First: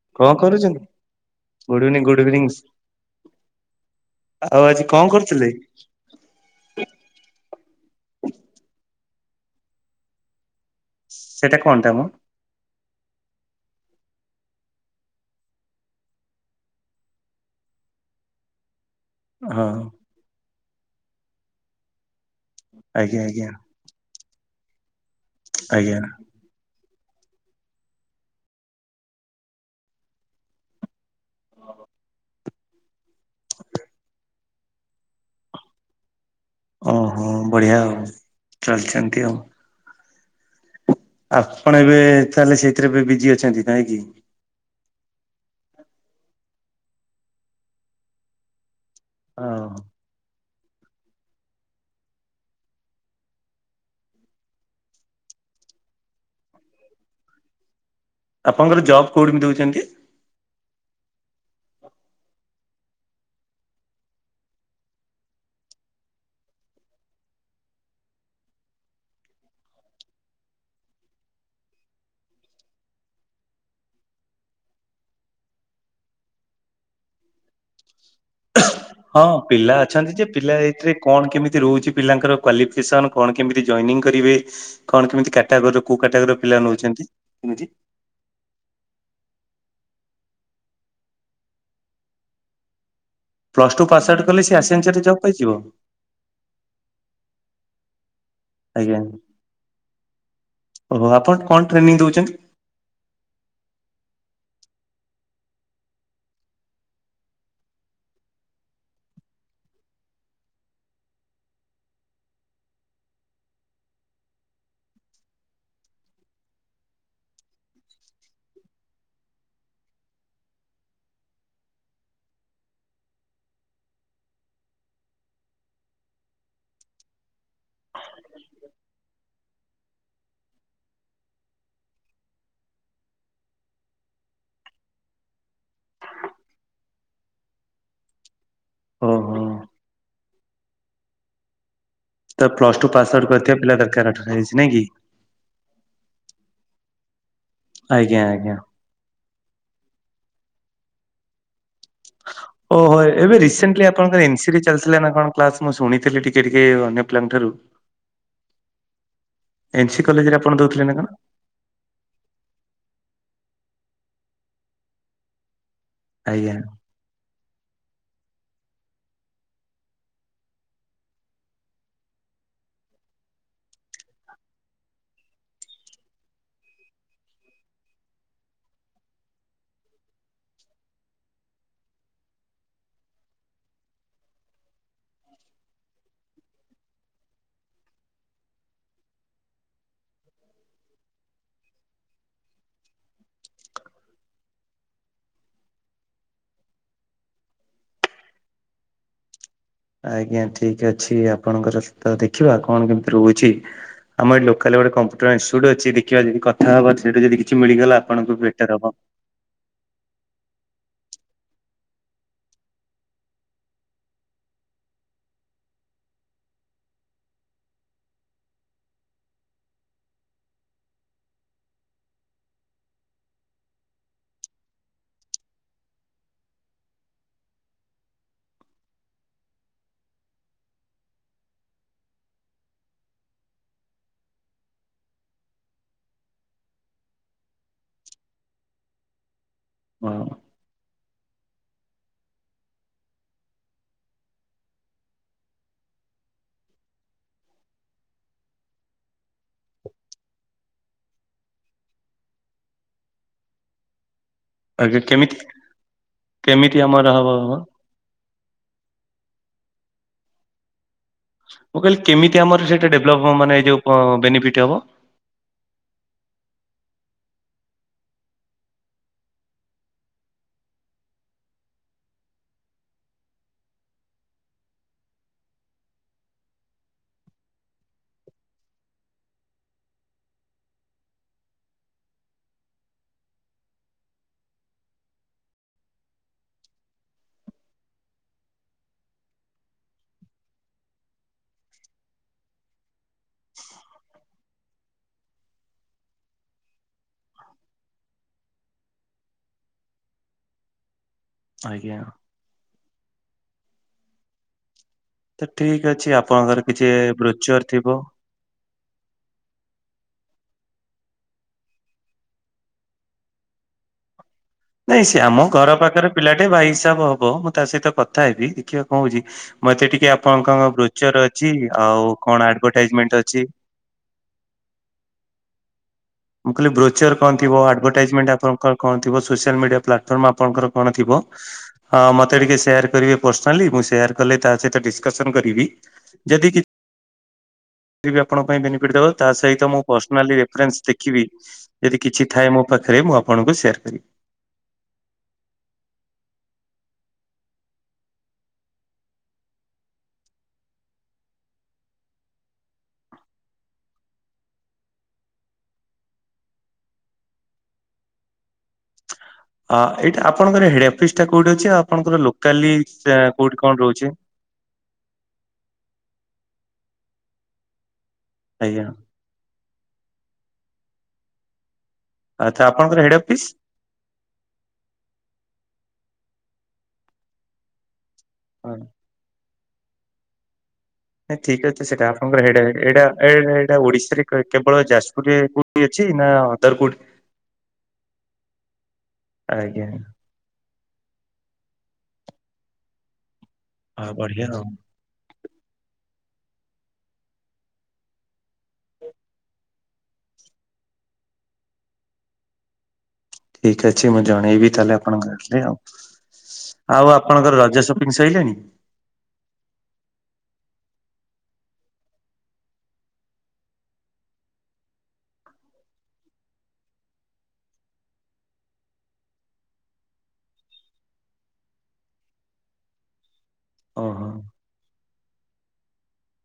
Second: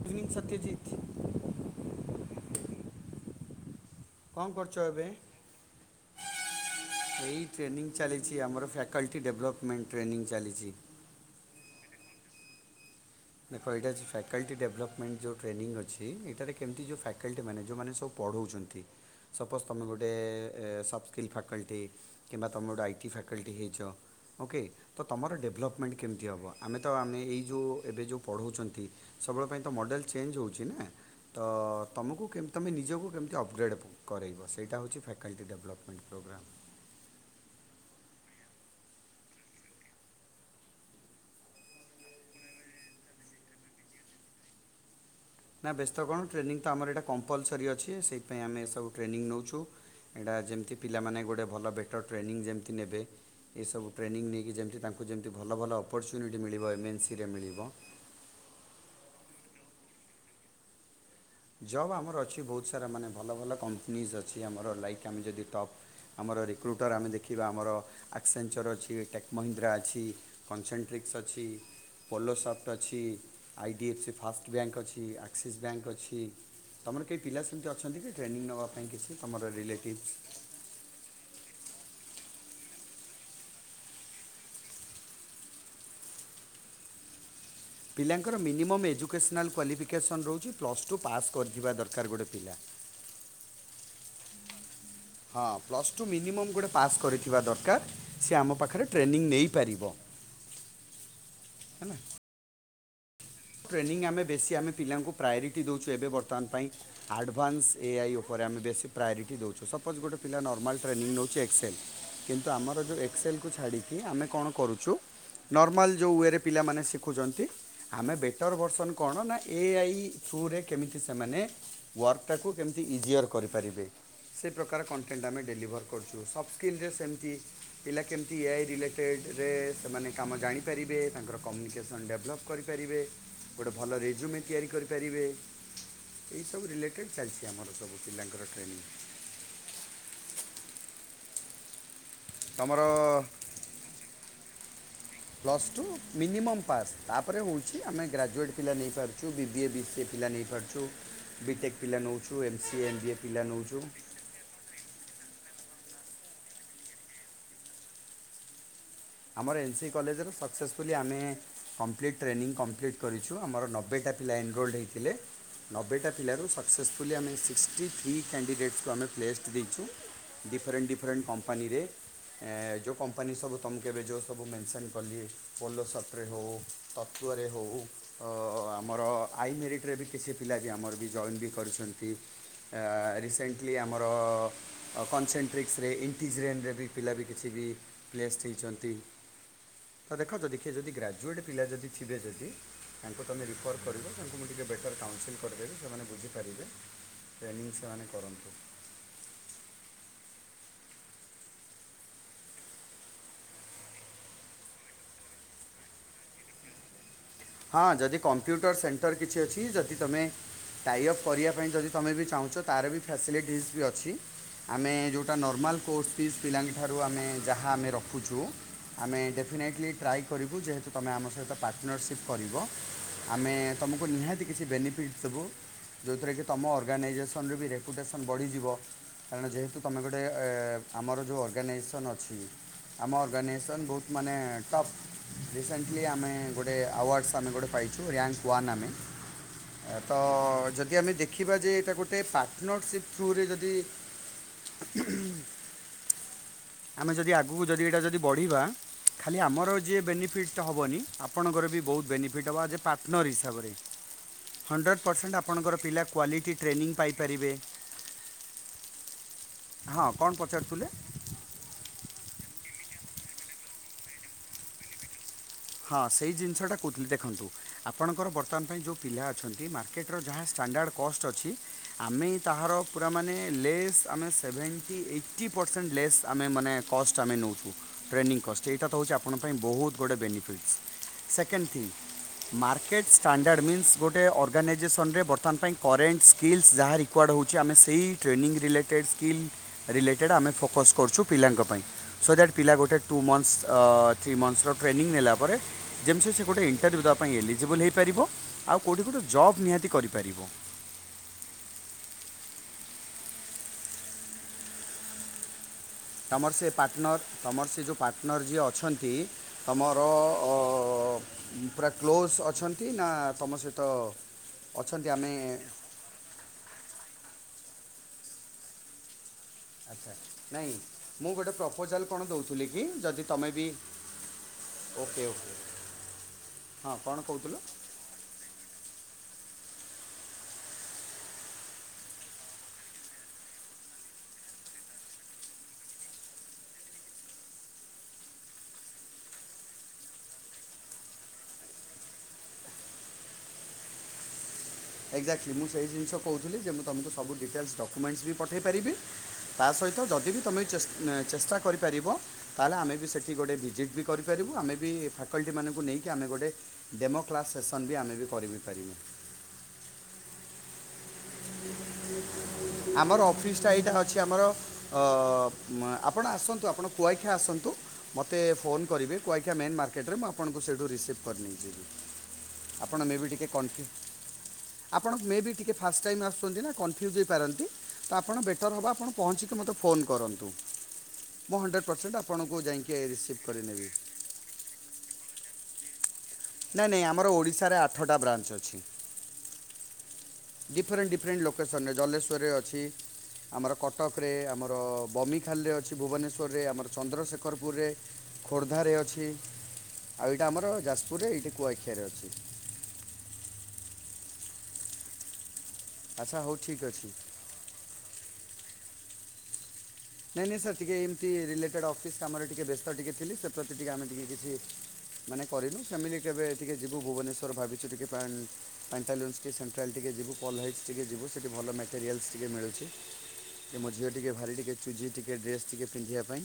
Evening କଣ କରୁଛନ୍ତି? Satyajit good evening, good evenings. କଣ କରୁଚ ଏବେ? [unintelligible] ଏଇ ଟ୍ରେନିଂ ଚାଲିଛି ଆମର ଫ୍ୟାକଲ୍ଟି ଡେଭଲପମେଣ୍ଟ ଟ୍ରେନିଂ ଚାଲିଛି। ସେଟା କଣଟା ମ? ଦେଖ ଏଇଟା ହେଉଛି ଫ୍ୟାକ୍ଲାଟି ଡେଭଲପମେଣ୍ଟ ଯୋଉ ଟ୍ରେନିଂ ଅଛି, ଏଇଟାରେ କେମିତି ଯୋଉ ଫ୍ୟାକ୍ଲାଟି ମାନେ ଯୋଉ ମାନେ ସବୁ ପଢୋଉଛନ୍ତି। ସପୋଜ ହଁ ତମେ ଗୋଟେ ଏ ସଫ ସ୍କିଲ୍ ଫ୍ୟାକ୍ଲାଟି କିମ୍ବା ତମେ ଗୋଟେ ଆଇଟି ଆଜ୍ଞା ଆଜ୍ଞା ଫ୍ୟାକଲ୍ଟି ହେଇଛ, ଓକେ ତ ତମର ଡେଭଲପମେଣ୍ଟ ଆଜ୍ଞା କେମିତି ହେବ? ଆମେ ତ ଆମେ ଏଇ ଯେଉ ଏବେ ଯୋଉ ପଢ଼ଉଛନ୍ତି, ସବୁବେଳେ ପାଇଁ ତ ମଡ଼େଲ୍ ଚେଞ୍ଜ ହେଉଛି ନା। ତ ତମକୁ କେମିତି ତମେ ନିଜକୁ କେମିତି ଅପଗ୍ରେଡ଼୍ କରେଇବ, ସେଇଟା ହେଉଛି ଫ୍ୟାକଲ୍ଟି ଡେଭଲପମେଣ୍ଟ। ପ୍ରୋଗ୍ରାମ୍ ଓହୋ ବଢିଆ ଆଉ ଚାଲିଛନ୍ତି ଆଉ। ଆପଣ ଏବେ ତାହେଲେ ସେଇଥିରେ ଏବେ ବିଜି ଅଛନ୍ତି ନାହିଁକିି? ନା ବ୍ୟସ୍ତ କଣ ଟ୍ରେନିଂ ତ ଆମର ଏଇଟା କମ୍ପଲସରି ଅଛି, ସେଇଥି ପାଇଁ ଆମେ ଏସବୁ ଟ୍ରେନିଂ ନଉଛୁ, ହଁ ଏଇଟା ଯେମିତି ପିଲାମାନେ ଗୋଟେ ଭଲ ବେଟର୍ ଟ୍ରେନିଂ ଯେମିତି ନେବେ। ଏସବୁ ଟ୍ରେନିଂ ନେଇକି ଯେମିତି ତାଙ୍କୁ ଯେମିତି ଭଲ ଭଲ ଅପର୍ଚୁନିଟି ମିଳିବ, ଏମଏନ୍ସିରେ ମିଳିବ ଆପଣଙ୍କର ଜବ୍ କୋଉଠି ବି ଦଉଛନ୍ତି? ଜବ୍ ଆମର ଅଛି ବହୁତ ସାରା ମାନେ ଭଲ ଭଲ କମ୍ପନିଜ ଅଛି। ଆମର ଲାଇକ୍ ଆମେ ଯଦି ଟପ୍ ଆମର ରିକ୍ରୁଟର୍ ଆମେ ଦେଖିବା, ଆମର ଆକ୍ସେଞ୍ଚର୍ ଅଛି, ଟେକ୍ ମହିନ୍ଦ୍ରା ଅଛି। କନସେଣ୍ଟ୍ରିକ୍ସ ଅଛି। ପୋଲୋ ସଫ୍ଟ ଅଛି, I D F C first bank ଅଛି, ଆକ୍ସିସ୍ ବ୍ୟାଙ୍କ ଅଛି। ତମର କେହି ପିଲା ସେମିତି ଅଛନ୍ତି କି ଟ୍ରେନିଂ ନବା ପାଇଁ କିଛି ହଁ ତମର ପିଲା ଅଛନ୍ତି ଯେ ରିଲେଟିଭ୍ସ? ପିଲା ଏଇଥିରେ କଣ କେମିତି ରହୁଛି ପିଲାଙ୍କର କ୍ୱାଲିଫିକେସନ୍, କଣ କେମିତି ଜଏନିଂ କରିବେ? କଣ କେମିତି କାଟାଗୋରୀ ର କୋଉ କାଟାଗୋରି ର ପିଲା ନଉଛନ୍ତି କେମିତି ପିଲାଙ୍କର ମିନିମମ୍ ଏଜୁକେସନାଲ୍ କ୍ୱାଲିଫିକେସନ୍ ରହୁଛି ପ୍ଲସ୍ ଟୁ ପାସ୍ କରିଥିବା ଦରକାର ଗୋଟେ ପିଲା। ପ୍ଲସ୍ ଟୁ ପାସ୍ ଆଉଟୁ କଲେ ସେ ଅସେନସିଆଲି ଜବ ହଁ ପ୍ଲସଟୁ ମିନିମମ୍ ଗୋଟେ ପାସ୍ କରିଥିବା ଦରକାର, ସେ ଆମ ପାଖରେ ଆଜ୍ଞା ଟ୍ରେନିଂ ନେଇପାରିବ। ଓହୋ ଆପଣ କଣ ଟ୍ରେନିଂ ହେଲା ଦଉଛନ୍ତି? ଟ୍ରେନିଂ ଆମେ ବେଶୀ ଆମେ ପିଲାଙ୍କୁ ପ୍ରାୟୋରିଟି ଦେଉଛୁ, ଏବେ ବର୍ତ୍ତମାନ ପାଇଁ ଆଡ଼ଭାନ୍ସ ଏ ଆ ଇ ଉପରେ ଆମେ ବେଶୀ ପ୍ରାୟୋରିଟି ଦେଉଛୁ, ସପୋଜ୍ ଗୋଟେ ପିଲା ନର୍ମାଲ୍ ଟ୍ରେନିଂ ନେଉଛି ଏକ୍ସେଲ୍ କିନ୍ତୁ ଆମର ଯେଉଁ ଏକ୍ସଲକୁୁ ଛାଡ଼ିକି ଆମେ କଣ କରୁଚୁ ନର୍ମାଲ୍ ଯେଉ ୱେରେ ପିଲାମାନେ ଶିଖୁଛନ୍ତି, ଆମେ ବେଟ ଟର ଭର୍ସନ୍ କଣ ନା, ଏ ଆଇ ଥ୍ରୁରେ କେମିତି ସେମାନେ ୱାର୍କଟାକୁ କେମିତି ଇଜିଅର କରିପାରିବେ। ସେ ପ୍ରକାର କଣ୍ଟେଣ୍ଟ ଆମେ ଡେଲିଭର୍ କରୁଛୁ। ସଫ୍ଟସ୍କ୍ରିନ୍ ରେ ସେମିତି ପିଲା କେମିତି ଏଆଇ ରିଲେଟେଡ଼୍ ରେ ସେମାନେ କାମ ଜାଣିପାରିବେ, ତାଙ୍କର କମ୍ୟୁନିକେସନ୍ ଡେଭଲପ୍ କରିପାରିବେ, ଗୋଟେ ଭଲ ରେଜୁମେ ତିଆରି କରିପାରିବେ। ଏଇସବୁ ରିଲେଟେଡ଼୍ ଚାଲିଛି ଆମର ସବୁ ପିଲାଙ୍କର ଟ୍ରେନିଂ। ଓହୋ ତ ପ୍ଲସ୍ ତମର ଟୁ ପାସ୍ ଆଉଟ୍ କରିଥିବା ପିଲା ଦରକାର [unintelligible] ହୋଇଛି ନାଇଁ କି? ପ୍ଲସ୍ ଟୁ ମିନିମମ୍ ପାସ୍ ତାପରେ ଓଜି ଆମେ ଆଜ୍ଞା ଗ୍ରାଜୁଏଟ୍ ଆଜ୍ଞା। ପିଲା ନେଇପାରୁ ଛୁ ବିବିଏ ବିସିଏ ପିଲା ନେଇପାରୁଛୁ ବିଟେକ୍ ପିଲା ନଉଛୁ ଏମ୍ ସିଏ ଏମ୍ ବିଏ ପିଲା ନଉଛୁ। [unintelligible] ଚାଲିିଥିଲା ନା କଣ କ୍ଲାସ ମୁଁ ଶୁଣିଥିଲି ଟିକେ ଟିକେ ଅନ୍ୟ ପିଲାଙ୍କଠାରୁ। ଆମର ଏନ୍ ସି କଲେଜର କଲେଜରେ ଆପଣ ଦଉଥିଲେ ନା ସକ୍ସେସ୍ଫୁଲି କଣ ଆମେ କମ୍ପ୍ଲିଟ୍ ଟ୍ରେନିଂ କମ୍ପ୍ଲିଟ୍ କରିଛୁ ଆମର ନବେଟା ପିଲା ଏନରୋଲଡ ହୋଇଥିଲେ। ନବେଟା ପିଲାରୁ ଆଜ୍ଞା। ସକ୍ସେସଫୁଲି ଆମେ ସିକ୍ସଟି ଥ୍ରୀ କ୍ୟାଣ୍ଡିଡେଟ କୁ ଆମେ ପ୍ଲେଷ୍ଟ ଦେଇଛୁ। ଡିଫରେଣ୍ଟ ଡିଫରେଣ୍ଟ କମ୍ପାନୀରେ ଏ ଯୋଉ କମ୍ପାନୀ ସବୁ ତମକୁ ଏବେ ଯେଉଁ ସବୁ ମେନ୍ସନ୍ କଲି ପୋଲସ୍ପଟ୍ ରେ ହଉ ତତ୍ତ୍ୱରେ ହଉ। ଆମର ଆଇ ମିରିଟ ରେ ବି କିଛି ପିଲା ବି ଆମର ବି ଜଏନ୍ ବି କରିଛନ୍ତି। ଆ ରିସେଣ୍ଟଲି ଆମର କନସେନଟ୍ରିକସରେ ଇଣ୍ଟିଜରେନରେ ବି ପିଲା ବି କିଛି ବି ପ୍ଲେଷ୍ଟ ହେଇଛନ୍ତି। ତ ଦେଖ ଯଦି କିଏ ଯଦି ଗ୍ରାଜୁଏଟ୍ ପିଲା ଯଦିଥିବେ ଯଦି ତାଙ୍କୁ ତୁମେ ରିଫର୍ କରିବ ତାଙ୍କୁ ମୁଁ ଟିକେ ବେଟର କାଉନସିଲ୍ କରିଦେବି ସେମାନେ ବୁଝିପାରିବେ। ଟ୍ରେନିଂ ସେମାନେ କରନ୍ତୁ। ଆଜ୍ଞା ଠିକ ଅଛି ଆପଣଙ୍କର ତ ଦେଖିବା କଣ କେମିତି ରହୁଛି। ଆମ ଏଠି ଲୋକାଲାରେ କମ୍ପୁଟର ଇନସୁଟ ଅଛି ଦେଖିବା ଯଦି କଥା ହବା ସେଇଠୁ ଯଦି କିଛି ହଁ ମିଳିଗଲା ଯଦି ଆପଣ ଙ୍କୁ କମ୍ପ୍ୟୁଟର ବେଟର ହବ। ସେଣ୍ଟର କିଛି ଅଛି ଯଦି ତମେ ଟାଇଅପ୍ କରିବା ପାଇଁ ଯଦି ତମେ ବି ଚାହୁଁଛ ତାର ବି ଫ୍ୟାସିଲିଟିଜ ବି ଅଛି। ଆମେ ଯଉଟା ନର୍ମାଲ୍ କୋର୍ସ ଫିସ୍ ପିଲାଙ୍କ ଠାରୁ ଆମେ ଯାହା ଆମେ ରଖୁଛୁ ଆମେ ଡେଫିନାଇଟଲି ଟ୍ରାଏ କରିବୁ ଯେହେତୁ ତମେ ଆମ ସହିତ ପାର୍ଟନରସିପ୍ କରିବ ଆମେ ତୁମକୁ ନିହାତି କିଛି ବେନିଫିଟଶ୍ ଦବୁ। ଯେଉଥିରେ କି ତମ ଅର୍ଗାନାଇଜେସନ୍ ରେ ବି ରେପୁଟେସନ୍ ବଢ଼ିଯିବ। କାରଣ ଯେହେତୁ ତମେ ଗୋଟେ ଏ ଆମର ଯେଉଁ ଅର୍ଗାନାଇଜେସନ୍ ଅଛି ଆମ ଅର୍ଗାନାଇଜେସନ୍ ବହୁତ ମାନେ ଟପ୍ ରିସେଣ୍ଟଲି ଆମେ ଗୋଟେ ଆୱାର୍ଡ଼ ଆମେ ଗୋଟେ ପାଇଛୁ ରାଙ୍କ୍ ୱାନ ଆମେ ତ ହଁ ଯଦି ଯଦି ଆମେ ଦେଖିବା ଯେ ଏଇଟା ଗୋଟେ ପାର୍ଟନରସିପ୍ ଥ୍ରୁ ରେ ଯଦି ଆମେ ଯଦି ଆଗକୁ ଯଦି ଏଇଟା ଯଦି ବଢ଼ିବା ଖାଲି ଆମର ଯିଏ ବେନିଫିଟ ହବନି ଆପଣଙ୍କର ବି ବହୁତ ବେନିଫିଟ୍ ହବ ଆଜ୍ ଏ ପାର୍ଟନର୍ ହିସାବରେ। ହଣ୍ଡ୍ରେଡ଼ ଆଜ୍ଞା, ପରସେଣ୍ଟ କେମିତି ଆପଣଙ୍କର ପିଲା କ୍ୱାଲିଟି କେମିତି ଟ୍ରେନିଂ ଆମର ହବ ପାଇପାରିବେ ହବ? ହଁ, କଣ ପଚାରୁଥିଲେ? ମୁଁ କହିଲି କେମିତି ଆମର ସେଇଟା ଡେଭଲପ ହବ ମାନେ ଯୋଉ ବେନିଫିଟ ହବ? ହଁ, ସେଇ ଜିନିଷଟା କହୁଥିଲି ଦେଖନ୍ତୁ ଆପଣଙ୍କର ବର୍ତ୍ତମାନ ପାଇଁ ଯୋଉ ପିଲା ଅଛନ୍ତି ମାର୍କେଟର ଯାହା ଷ୍ଟାଣ୍ଡାର୍ଡ଼ କଷ୍ଟ ଅଛି ଆମେ ତାହାର ପୁରା ମାନେ ଲେସ୍ ଆମେ ସେଭେଣ୍ଟି ଏଇଟି ପରସେଣ୍ଟ ଲେସ୍ ଆମେ ମାନେ କଷ୍ଟ ଆମେ ନଉଛୁ ଟ୍ରେନିଂ କଷ୍ଟ ଏଇଟା ତ ହେଉଛି ଆପଣ ଙ୍କ ପାଇଁ ବହୁତ ଗୋଟେ benefit. Second thing market standard means ଗୋଟେ ଅର୍ଗାନାଇଜେସନରେ ବର୍ତ୍ତମାନ ପାଇଁ କରେଣ୍ଟ୍ ସ୍କିଲ୍ସ ଯାହାର କି କୁଆଡ଼ ହେଉଛି ଆମେ ସେହି ଟ୍ରେନିଂ ରିଲେଟେଡ଼୍ ସ୍କିଲ୍ ରିଲେଟେଡ଼୍ ଆମେ ଫୋକସ୍ କରୁଛୁ ପିଲାଙ୍କ ପାଇଁ। ସୋ ଦ୍ୟାଟ ପିଲା ଗୋଟ ଟୁ ମନ୍ଥସ ଥ୍ରି ମନ୍ଥସ ର ଟ୍ରେନିଂ ନେଲା ପରେ ଯେମିତି ସେ ଗୋଟେ ଇଣ୍ଟରଭ୍ୟୁ ଦେବା ପାଇଁ ଏଲିଜିବଲ୍ ହେଇପାରିବ ଆଉ କେଉଠି ଗୋଟେ ଜବ୍ ନିହାତି କରିପାରିବ। ଆଜ୍ଞା। ତ ଠିକ ଅଛି ତମର ଆପଣଙ୍କର ସେ କିଛି ପାର୍ଟନର୍ ବ୍ରୋଚର୍ ତମର ସେ ଯେଉ ଥିବ। ପାର୍ଟନର୍ ଯିଏ ଅଛନ୍ତି ତମର-ଅ-ଅ-ଅ-ଅ-ଅ-ଅ-ଅ ପୁରା କ୍ଲୋଜ୍ ଅଛନ୍ତି ନା ତମ ସହିତ। ନାଇଁ ଅଛନ୍ତି ସେ ଆମେ ଆମ ଘର ପାଖରେ। ପିଲାଟେ ଭାଇ ହିସାବ ହବ ମୁଁ ତା ସହିତ କଥା ହେବି ଦେଖିବା କହୁଉଛି ମତେ ଟିକେ ଆଚ୍ଛା ଆ କଣ କଣ ନାଇଁ ବ୍ରୋଚର୍ ମୁଁ ଗୋଟେ ଅଛି, ପ୍ରପୋଜାଲ୍ ଆଉ କଣ ଦେଉଥିଲି କି ଆଡଭାରଟାଇଜ୍ ମେଣ୍ଟ୍ ଯଦି ଅଛି। ତମେ ବି ଓକେ ଓକେ। ମୁଁ କହଲି ହଁ ବ୍ରୋଚର କଣ କହୁଥିଲ ଥିବ ଆ ଆଡଭାଟାଇଜମେଣ୍ଟ୍ ଆପଣର କଣ ଥିବ ସୋସିଆଲ ମିଡିଆ ପ୍ଲାଟଫର୍ ଆପଣଙ୍କର କଣ ଥିବ। ହଁ ମୋତେ ଟିକେ ସେୟାର କରିବେ ପର୍ସନାଲି ମୁଁ ସେୟାର୍ କଲେ ତା ସହିତ ଡିସକସନ୍ କରିବି। ଯଦି କି ଯଦି ବି ଆପଣଙ୍କ ପାଇଁ ବେନିଫିଟ୍ ଦେବ ତାହା ସହିତ ମୁଁ ପର୍ସନା ରେଫରେନ୍ସ ଦେଖିବି। ଯଦି କିଛି ଥାଏ ମୋ ପାଖରେ ମୁଁ ଆପଣଙ୍କୁ ସେୟାର କରିବି। ଏକ୍ଜାକ୍ଟଲି ମୁଁ ସେ ଜିନିଷ କହୁଥିଲି ଯେ ମୁଁ ତମକୁ ସବୁ ଡିଟେଲ୍ ଡକ୍ୟୁମେଣ୍ଟସ୍ ବି ପଠାଇ ପାରିବି। ତା ସହିତ ଯଦି ବି ତମେ ଚେ-ଚେଷ୍ଟା କରିପାରିବ। ତାହେଲେ ଆମେ ବି ସେଠି ଗୋଟେ ଭିଜିଟ୍ ବି କରିପାରିବୁ ଆମେ ବି ଫାକଲ୍ଟି ମାନଙ୍କୁ ନେଇକି ଆମେ ଗୋଟେ ଡେମୋ କ୍ଲାସ୍ ସେସନ୍ ବି ଆମେ ବି କରିିବ ବି ପାରିବୁ। ଆ ଏଇଟା ଆପଣଙ୍କର ହେଡ୍ ଅଫିସ ଟା କୋଉଠି ଅଛି ଆଉ ଆପଣଙ୍କର ଲୋକାଲି ଟା ଆମର କୋଉଠି ଅଫିସ୍ଟା କଣ ଏଇଟା ରହୁଛି? ଅଛି ଆମର -ଅ-ଅ ଆପଣ ଆସନ୍ତୁ ଆପଣ କୁଆଇଖିଆ ଆସନ୍ତୁ, ମୋତେ ଫୋନ୍ ଆଜ୍ଞା କରିବେ। କୁଆଖିଆ ମେନ୍ ମାର୍କେଟରେ ମୁଁ ଆପଣଙ୍କୁ ସେଇଠୁ ରିସିଭ୍ କରି ନେଇଯିବି। ଆଚ୍ଛା ଆପଣ ଆପଣଙ୍କର ମେ ହେଡ୍ ବି ଅଫିସ୍? ଟିକେ କଣ୍ଫ୍ୟୁଜ୍ ଆପଣ ମେ ବି ଟିକେ ଫାଷ୍ଟ ଟାଇମ୍ ଆସୁଛନ୍ତି ନା କନଫ୍ୟୁଜ୍ ହୋଇପାରନ୍ତି ତ ଆପଣ ବେଟର୍ ହେବ ଆପଣ ପହଞ୍ଚିକି ମୋତେ ଫୋନ୍ କରନ୍ତୁ। ମୁଁ ଠିକ୍ ଅଛ ହଣ୍ଡ୍ରେଡ଼ ସେଟା ପରସେଣ୍ଟ ଆପଣଙ୍କର ଆପଣଙ୍କୁ ଇଡା ଯାଇକି ଏଇଟା ରିସିଭ୍ ଏ-ଏ-ଏଟା କରିନେବି ଓଡିଶାରେ କେବଳ ଯାଜପୁରରେ କୋଉଠି ଅଛି ନା ଅଦର ନାଇଁ କୋଉଠି? ନାଇଁ ଆମର ଓଡ଼ିଶାରେ ଆଠଟା ବ୍ରାଞ୍ଚ ଅଛି। ଆଜ୍ଞା ଡିଫରେଣ୍ଟ୍ ଡିଫରେଣ୍ଟ୍ ଲୋକେସନ୍ରେ ଜଲେଶ୍ୱରରେ ଅଛି, ଆମର ଆଉ କଟକରେ ବଢିଆ ଆଉ ଆମର ବମି [unintelligible] ଅଛି ଭୁବନେଶ୍ୱରରେ, ଆମର ଚନ୍ଦ୍ରଶେଖରପୁର୍ ରେ, ଖୋର୍ଦ୍ଧାରେ ଅଛି। ଆଉ ଏଇଟା ଆମର ଯାଜପୁରରେ ଏଇଠି କୁଆଖିଆରେ ଅଛି। ଠିକ୍ ଅଛି ମୁଁ ଜଣେଇବି ତାହେଲେ ଆପଣଙ୍କ ଆସିଲେ ଆଉ। ଆଚ୍ଛା ହଉ ଠିକ୍ ଆଉ ଅଛି। ଆପଣଙ୍କର ରଜ ସପିଂଙ୍ଗ୍ ସାଇଲାଣି? ନାଇଁ ନାଇଁ ସାର୍ ଟିକେ ଏମିତି ରିଲେଟେଡ୍ ଅଫିସ୍ କାମରେ ଟିକେ ବ୍ୟସ୍ତ ଟିକେ ଥିଲି ସେ ପ୍ରତି ଟିକେ ଆମେ ଟିକେ କିଛି ମାନେ କରିନୁ ଫ୍ୟାମିଲି କେବେ ଟିକେ ଯିବୁ ଭୁବନେଶ୍ୱର ଭାବିଛୁ ଟିକେ ବାହା ପ୍ୟାଣ୍ଟାଲନ୍ସ୍ ଟିକେ ସେଣ୍ଟ୍ରାଲ୍ ଟିକେ ଯିବୁ ପଲ ହଇଟ୍ ଟିକେ ଯିବୁ ସେଠି ଭଲ ମେଟେରିଆଲ୍ସ ଟିକେ ମିଳୁଛି। ଯେ ମୋ ଝିଅ ଓହୋ। ଟିକେ ଭାରି ଟିକେ ଚୁଜି ଟିକେ ଡ୍ରେସ୍ ଟିକେ ପିନ୍ଧିବା ପାଇଁ,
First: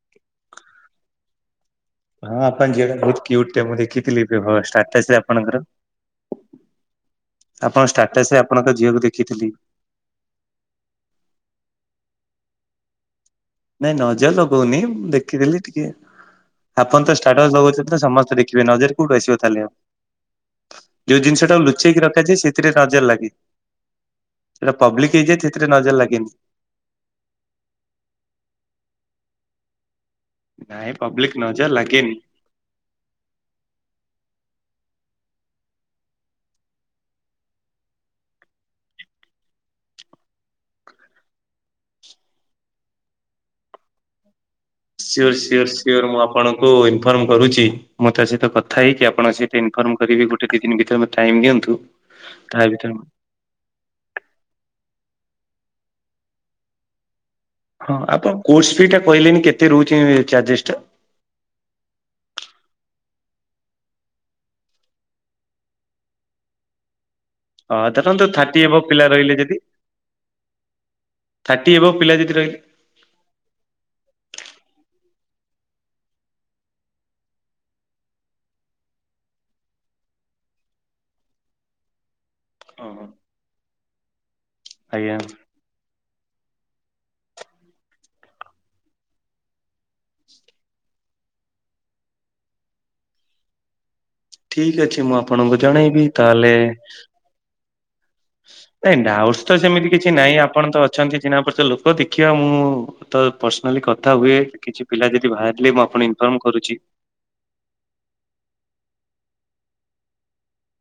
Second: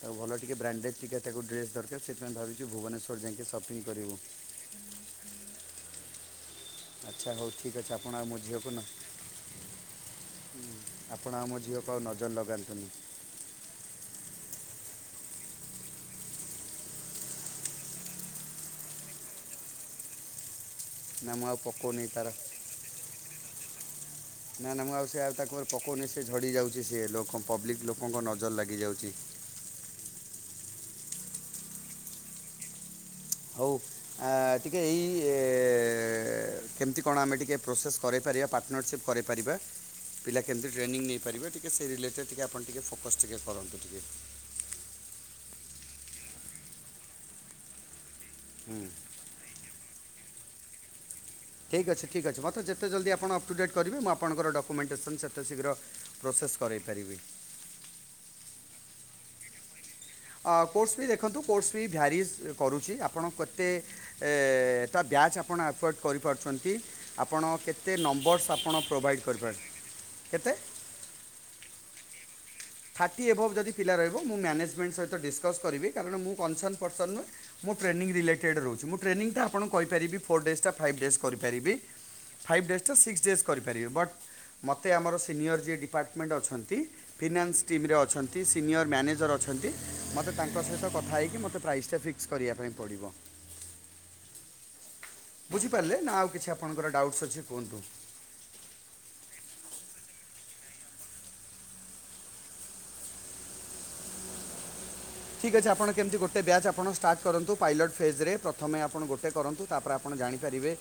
ତ ଭଲ ଟିକେ ବ୍ରାଣ୍ଡେଡ୍ ଟିକେ ତାକୁ ଡେସ୍ ଦରକାର୍। ହଁ ଆପଣ ଝିଅ [unintelligible] କ୍ୟୁଟ ଟେ ମୁଁ କରିବୁ ଦେଖିଥିଲି ଷ୍ଟାଟସ୍ ଆପଣଙ୍କର। ଆଚ୍ଛା ହଉ ଠିକ୍ ଅଛି ଆପଣଙ୍କ ଆପଣ ଆଉ ଷ୍ଟାଟସ୍ ମୋ ରେ ଆପଣଙ୍କ ନ ଝିଅକୁ ଦେଖିଥିଲି। ଆପଣ ଆମ ଝିଅକୁ ଆଉ ନଜର ଲଗାନ୍ତୁନି। ନାଇଁ ନଜର ଲଗଉନି, ଦେଖିଥିଲି ଟିକେ। ଆପଣ ତ ଷ୍ଟାଟସ୍ ଲଗୁଛନ୍ତି ତ ସମସ୍ତେ ଦେଖିବେ ନଜର କୋଉଠି ଆସିବ ତାହେଲେ ଆଉ। ଯେଉଁ ନା ମୁଁ ଆଉ ଜିନିଷଟାକୁ ଲୁଚେଇକି ପକଉନି ତାର ରଖାଯାଏ ସେଥିରେ ନଜର ଲାଗେ। ନା ସେଟା ନା ମୁଁ ଆଉ ପବ୍ଲିକ ସେ ଆଉ ହେଇଯାଏ ସେଥିରେ ତାକୁରେ ନଜର ପକଉନି ସେ ଲାଗେନି। ଝଡ଼ିଯାଉଛି ସେ ଲୋକ ପବ୍ଲିକ୍ ଲୋକଙ୍କ ନଜର ଲାଗିଯାଉଛି। ନାଇଁ ପବ୍ଲିକ ନଜର୍ ଲାଗେନି। ହୋଉ। ଆ- ଟିକିଏ ଇଏ କେମିତି କଣ ଆମେ ଟିକେ ପ୍ରୋସେସ୍ କରେଇପାରିବା ପାର୍ଟନରସିପ୍ କରେଇପାରିବା। ପିଲା କେମିତି ଟ୍ରେନିଂ ନେଇପାରିବେ ଟିକେ ସେ ରିଲେଟେ୍ ଟିକେ ଆପଣ ଟିକେଏ ଫୋକସ୍ ଟିକିଏ କରନ୍ତୁ ଟିକେ। ସଓର୍- ସଓର୍- ସିଓର୍ ମୁଁ ଆପଣଙ୍କୁ ଇନଫର୍ମ କରୁଚି। ମୁଁ ତା ସହିତ କଥା ହେଇକି ଆପଣଙ୍କୁ ଆସି ଇନଫର୍ମ କରିବି ଗୋଟେ ଦି ଦିନ ଭିତରେ ମୋତେ ଟାଇମ୍ ଦିଅନ୍ତୁ। ଠିକ୍ ଅଛି-ଠିକ୍ ଅଛି ମତେ ତା ଯେତେ ଭିତରେ ଜଲ୍ଦି ଆପଣ ଅପ୍ ଟୁ ଡେଟ୍ କରିବେ ମୁଁ ଆପଣଙ୍କର ଡକ୍ୟୁମେଣ୍ଟେସନ୍ ସେତେ ଶୀଘ୍ର ପ୍ରୋସେସ୍ କରେଇପାରିବି। ହଁ ଆପଣ କୋର୍ସ୍ ଫି ଟା କହିଲେନି କେତେ ରହୁଚି? ଅ- କୋର୍ସ ଫି ଦେଖନ୍ତୁ କୋର୍ସ ବି ଭ୍ୟାରିସ୍ କରୁଚି ଆପଣ କେତେ ଏ ତା ବ୍ୟାଜ୍ ଆପଣ ଆଫୋର୍ଡ଼ କରିପାରୁଚନ୍ତି। ଆପଣ ହଁ କେତେ ଧରନ୍ତୁ ନମ୍ବର୍ସ ଥାର୍ଟି ଆପଣ ଏଭବ ପିଲା ପ୍ରୋଭାଇଡ୍ ରହିଲେ କରିପାରିବେ? [inaudible] ଥାର୍ଟୀ ଏଭୋବ୍ ପିଲା ଯଦି ରହିଲେ। ଥାର୍ଟି ଏଭୋବ୍ ଯଦି ପିଲା ରହିବ ମୁଁ ମ୍ୟାନେଜମେଣ୍ଟ୍ ସହିତ ଡିସ୍କସ୍ କରିବି। କାରଣ ମୁଁ କନସର୍ନ୍ ପର୍ସନ୍ ନୁହେଁ। ମୁଁ ଟ୍ରେନିି ରିଲେଟେଡ୍ ରହୁଚି ମୁଁ ଟ୍ରେନିଂ ଟା ଆପଣଙ୍କୁ କହିପାରିବି ଫୋର୍ ଡେଜ୍ ଟା ଫାଇଭ୍ ଡେଜ୍ କରି ପାରିବି। ଫାଇଭ୍ ଡେଜ୍ ହଁ ଟା ହଁ ସିକ୍ସ୍ ଡେଜ୍ କରିପାରିବି ବଟ୍ ମତେ ଆଜ୍ଞା ଆମର ସିନିୟର୍ ଯିଏ ଡିପାର୍ଟ ମେଣ୍ଟ୍ ଅଛନ୍ତି ଫିନାନ୍ସ ଟିମ୍ ରେ ଅଛନ୍ତି ସିନିୟର୍ ମ୍ୟାନେଜର୍ ଅଛନ୍ତି ମୋତେ ତାଙ୍କ ସହିତ କଥା ହେଇକି ମୋତେ ପ୍ରାଇସ୍ ଟା ଫିକ୍ସ୍ ଫିକ୍ସ୍ କରିବା ପାଇଁ ପଡ଼ିବ। ଠିକ୍ ଅଛି ମୁଁ ଆପଣଙ୍କୁ ବୁଝିପାରିଲେ ଜଣେଇବି ନା ଆଉ କିଛି ତାହାଲେ। ଆପଣଙ୍କର ଡାଉଟ୍ସ ଅଛି କୁହନ୍ତୁ ନାଇଁ ଡାଉଟସ୍ ତ ସେମିତି କିଛି ନାଇଁ ଆପଣ ତ ଅଛନ୍ତି ଚିହ୍ନା ପରିଚୟ ଲୋକ ଦେଖିବା ମୁଁ ତ ପର୍ସନାଲି କଥା ହୁଏ କିଛି ପିଲା ଯେ ଠିକ୍ ଅଛି ଆପଣ କେମିତି ଗୋଟେ ବ୍ୟାଚ୍ ଆପଣ ଷ୍ଟାର୍ଟ୍ କରନ୍ତୁ ପାଇଲଟ୍ ଫେଜ୍ ରେ ପ୍ରଥମେ ଆପଣ ଗୋଟେ କରନ୍ତୁ ତାପରେ ଆପଣ ଜାଣିପାରିବେ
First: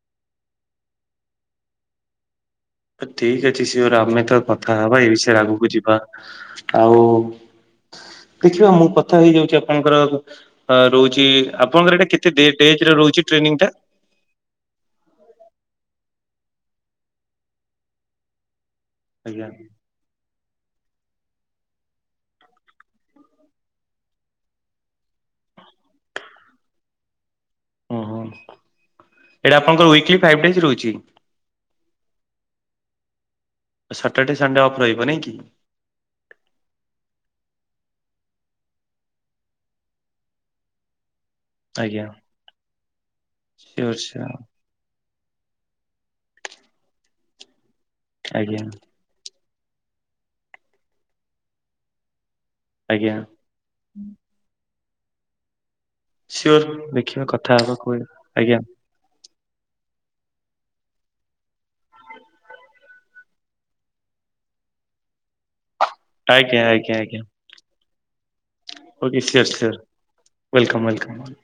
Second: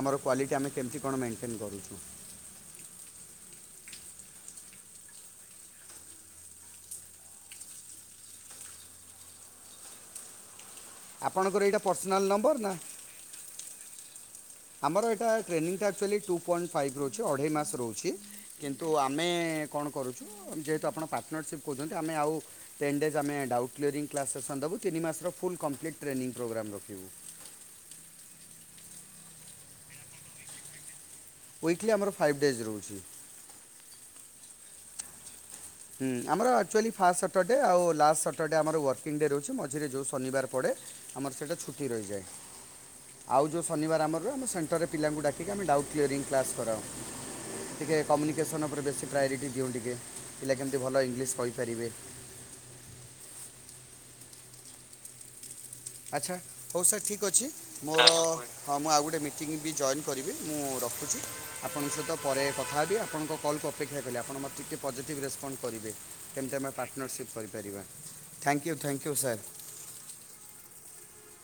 ଆମର କ୍ୱାଲିଟି ଆମେ କେମିତି କଣ ମେଣ୍ଟେନ୍ କରୁଚୁ। ଠିକ୍ ଅଛି ସିଓର୍ ଆମେ ତ କଥା ହବା ଏଇ ବିଷୟରେ ଆଗକୁ ଯିବା ଆଉ ଦେଖିବା ମୁଁ କଥା ହେଇଯାଉଚି ଆପଣଙ୍କର ହ ରହୁଚି ଆପଣଙ୍କର ଏଇଟା ପର୍ସନାଲ୍ କେତେ ନମ୍ବର ନା ଡେ-ଡେଜ୍ ରେ ରହୁଚି ଟ୍ରେନିଂ ଟା? ଆମର ଏଟା ଟ୍ରେନିଂଟା ଆକ୍ଚୁଆଲି ଟୁ ପଏଣ୍ଟ୍ ଫାଇଭ୍ ରହୁଚି ଅଢ଼େଇ ମାସ୍ ରହୁଚି। କିନ୍ତୁ ଆମେ ଆଜ୍ଞା କଣ କରୁଚୁ ଯେହେତୁ ଆପଣ ପାର୍ଟନରସିପ୍ କହୁଚନ୍ତି ଆମେ ଆଉ ଟେନ୍ ଡେଜ୍ ଆମେ ଡାଉଟକ୍ଲିୟରିଂ କ୍ଲାସ୍ ସେସନ୍ ଦବୁ। ତିିନି ମାସର ଫୁଲ୍ କଂପ୍ଲିଟ୍ ଟ୍ରେନିଂ ପୋଗ୍ରାମ୍ ରଖିବୁ। ଓ ହୋ ଏଟା ଆପଣଙ୍କର ୱିକଲି ଫାଇଭ୍ ଡେଜ୍ ରହୁଚି? ୱିକଲି ଆମର ଫାଇଭ୍ ଡେଜ୍ ରହୁଚି। ସଟର୍ ଡେ ସଣ୍ଡେ ଅଫ୍ ରହିବ ନାଇଁ କି? ହୁଁ ଆମର ଆକ୍ଚୁଆଲି ଫାଷ୍ଟ୍ ସଟର୍ ଡେ ଆଉ ଲାଷ୍ଟ୍ ସଟର୍ଡେ ଆମର ୱାର୍କିଂ ଡେ ରହୁଚି ମଝିରେ ଯଉ ଶନିବାର ପଡେ ଆମର ସେଟା ଛୁଟି ଆଜ୍ଞା ରହିଯାଏ ଆଉ ଯଉ ସିଓର ଶନିବାର ଆମର ସିଓର ରୁହେ [unintelligible] ପରେ ପିଲାଙ୍କୁ ଡାକି ଆମେ ଡାଉଟ କ୍ଲିୟରିଂ କ୍ଲାସ୍ କରାଉ ଟିକେ ଆଜ୍ଞା କମ୍ୟୁନିକେସନ୍ ଉପରେ ବେଶୀ ପ୍ରାୟୋରିଟି ଦିଉ ଟିକେ ପିଲା କେମିତି ଭଲ ଇଂଲିଶ କହିପାରିବେ। ଆଜ୍ଞା। ଆଚ୍ଛା ସିଓର ହଉ ସାର୍ ଠିକ୍ ଦେଖିବା ଅଛି କଥା ହବା ମୋର ଆଜ୍ଞା ହଁ ମୁଁ ଆଉ ଗୋଟେ ମିଟ୍ ମିଟିଙ୍ଗ୍ ବି ଜଏନ୍ କରିବି ମୁଁ ରଖୁଚି ଆପଣଙ୍କ ସହିତ ପରେ କଥା ହେବି ଆପଣଙ୍କ କଲ୍ କୁ ଅପେକ୍ଷା କଲି ଆପଣ ମୋତେ ଟିକେ ପଜିଟିଭ୍ ରେସ୍ପଣ୍ଡ୍ କରିବେ କେମିତି ଆଜ୍ଞା ଆମେ ଆଜ୍ଞା ଆଜ୍ଞା। ପାର୍ଟନରସିପ୍ କରିପାରିବା thank you thank you sir. Welcome- welcome.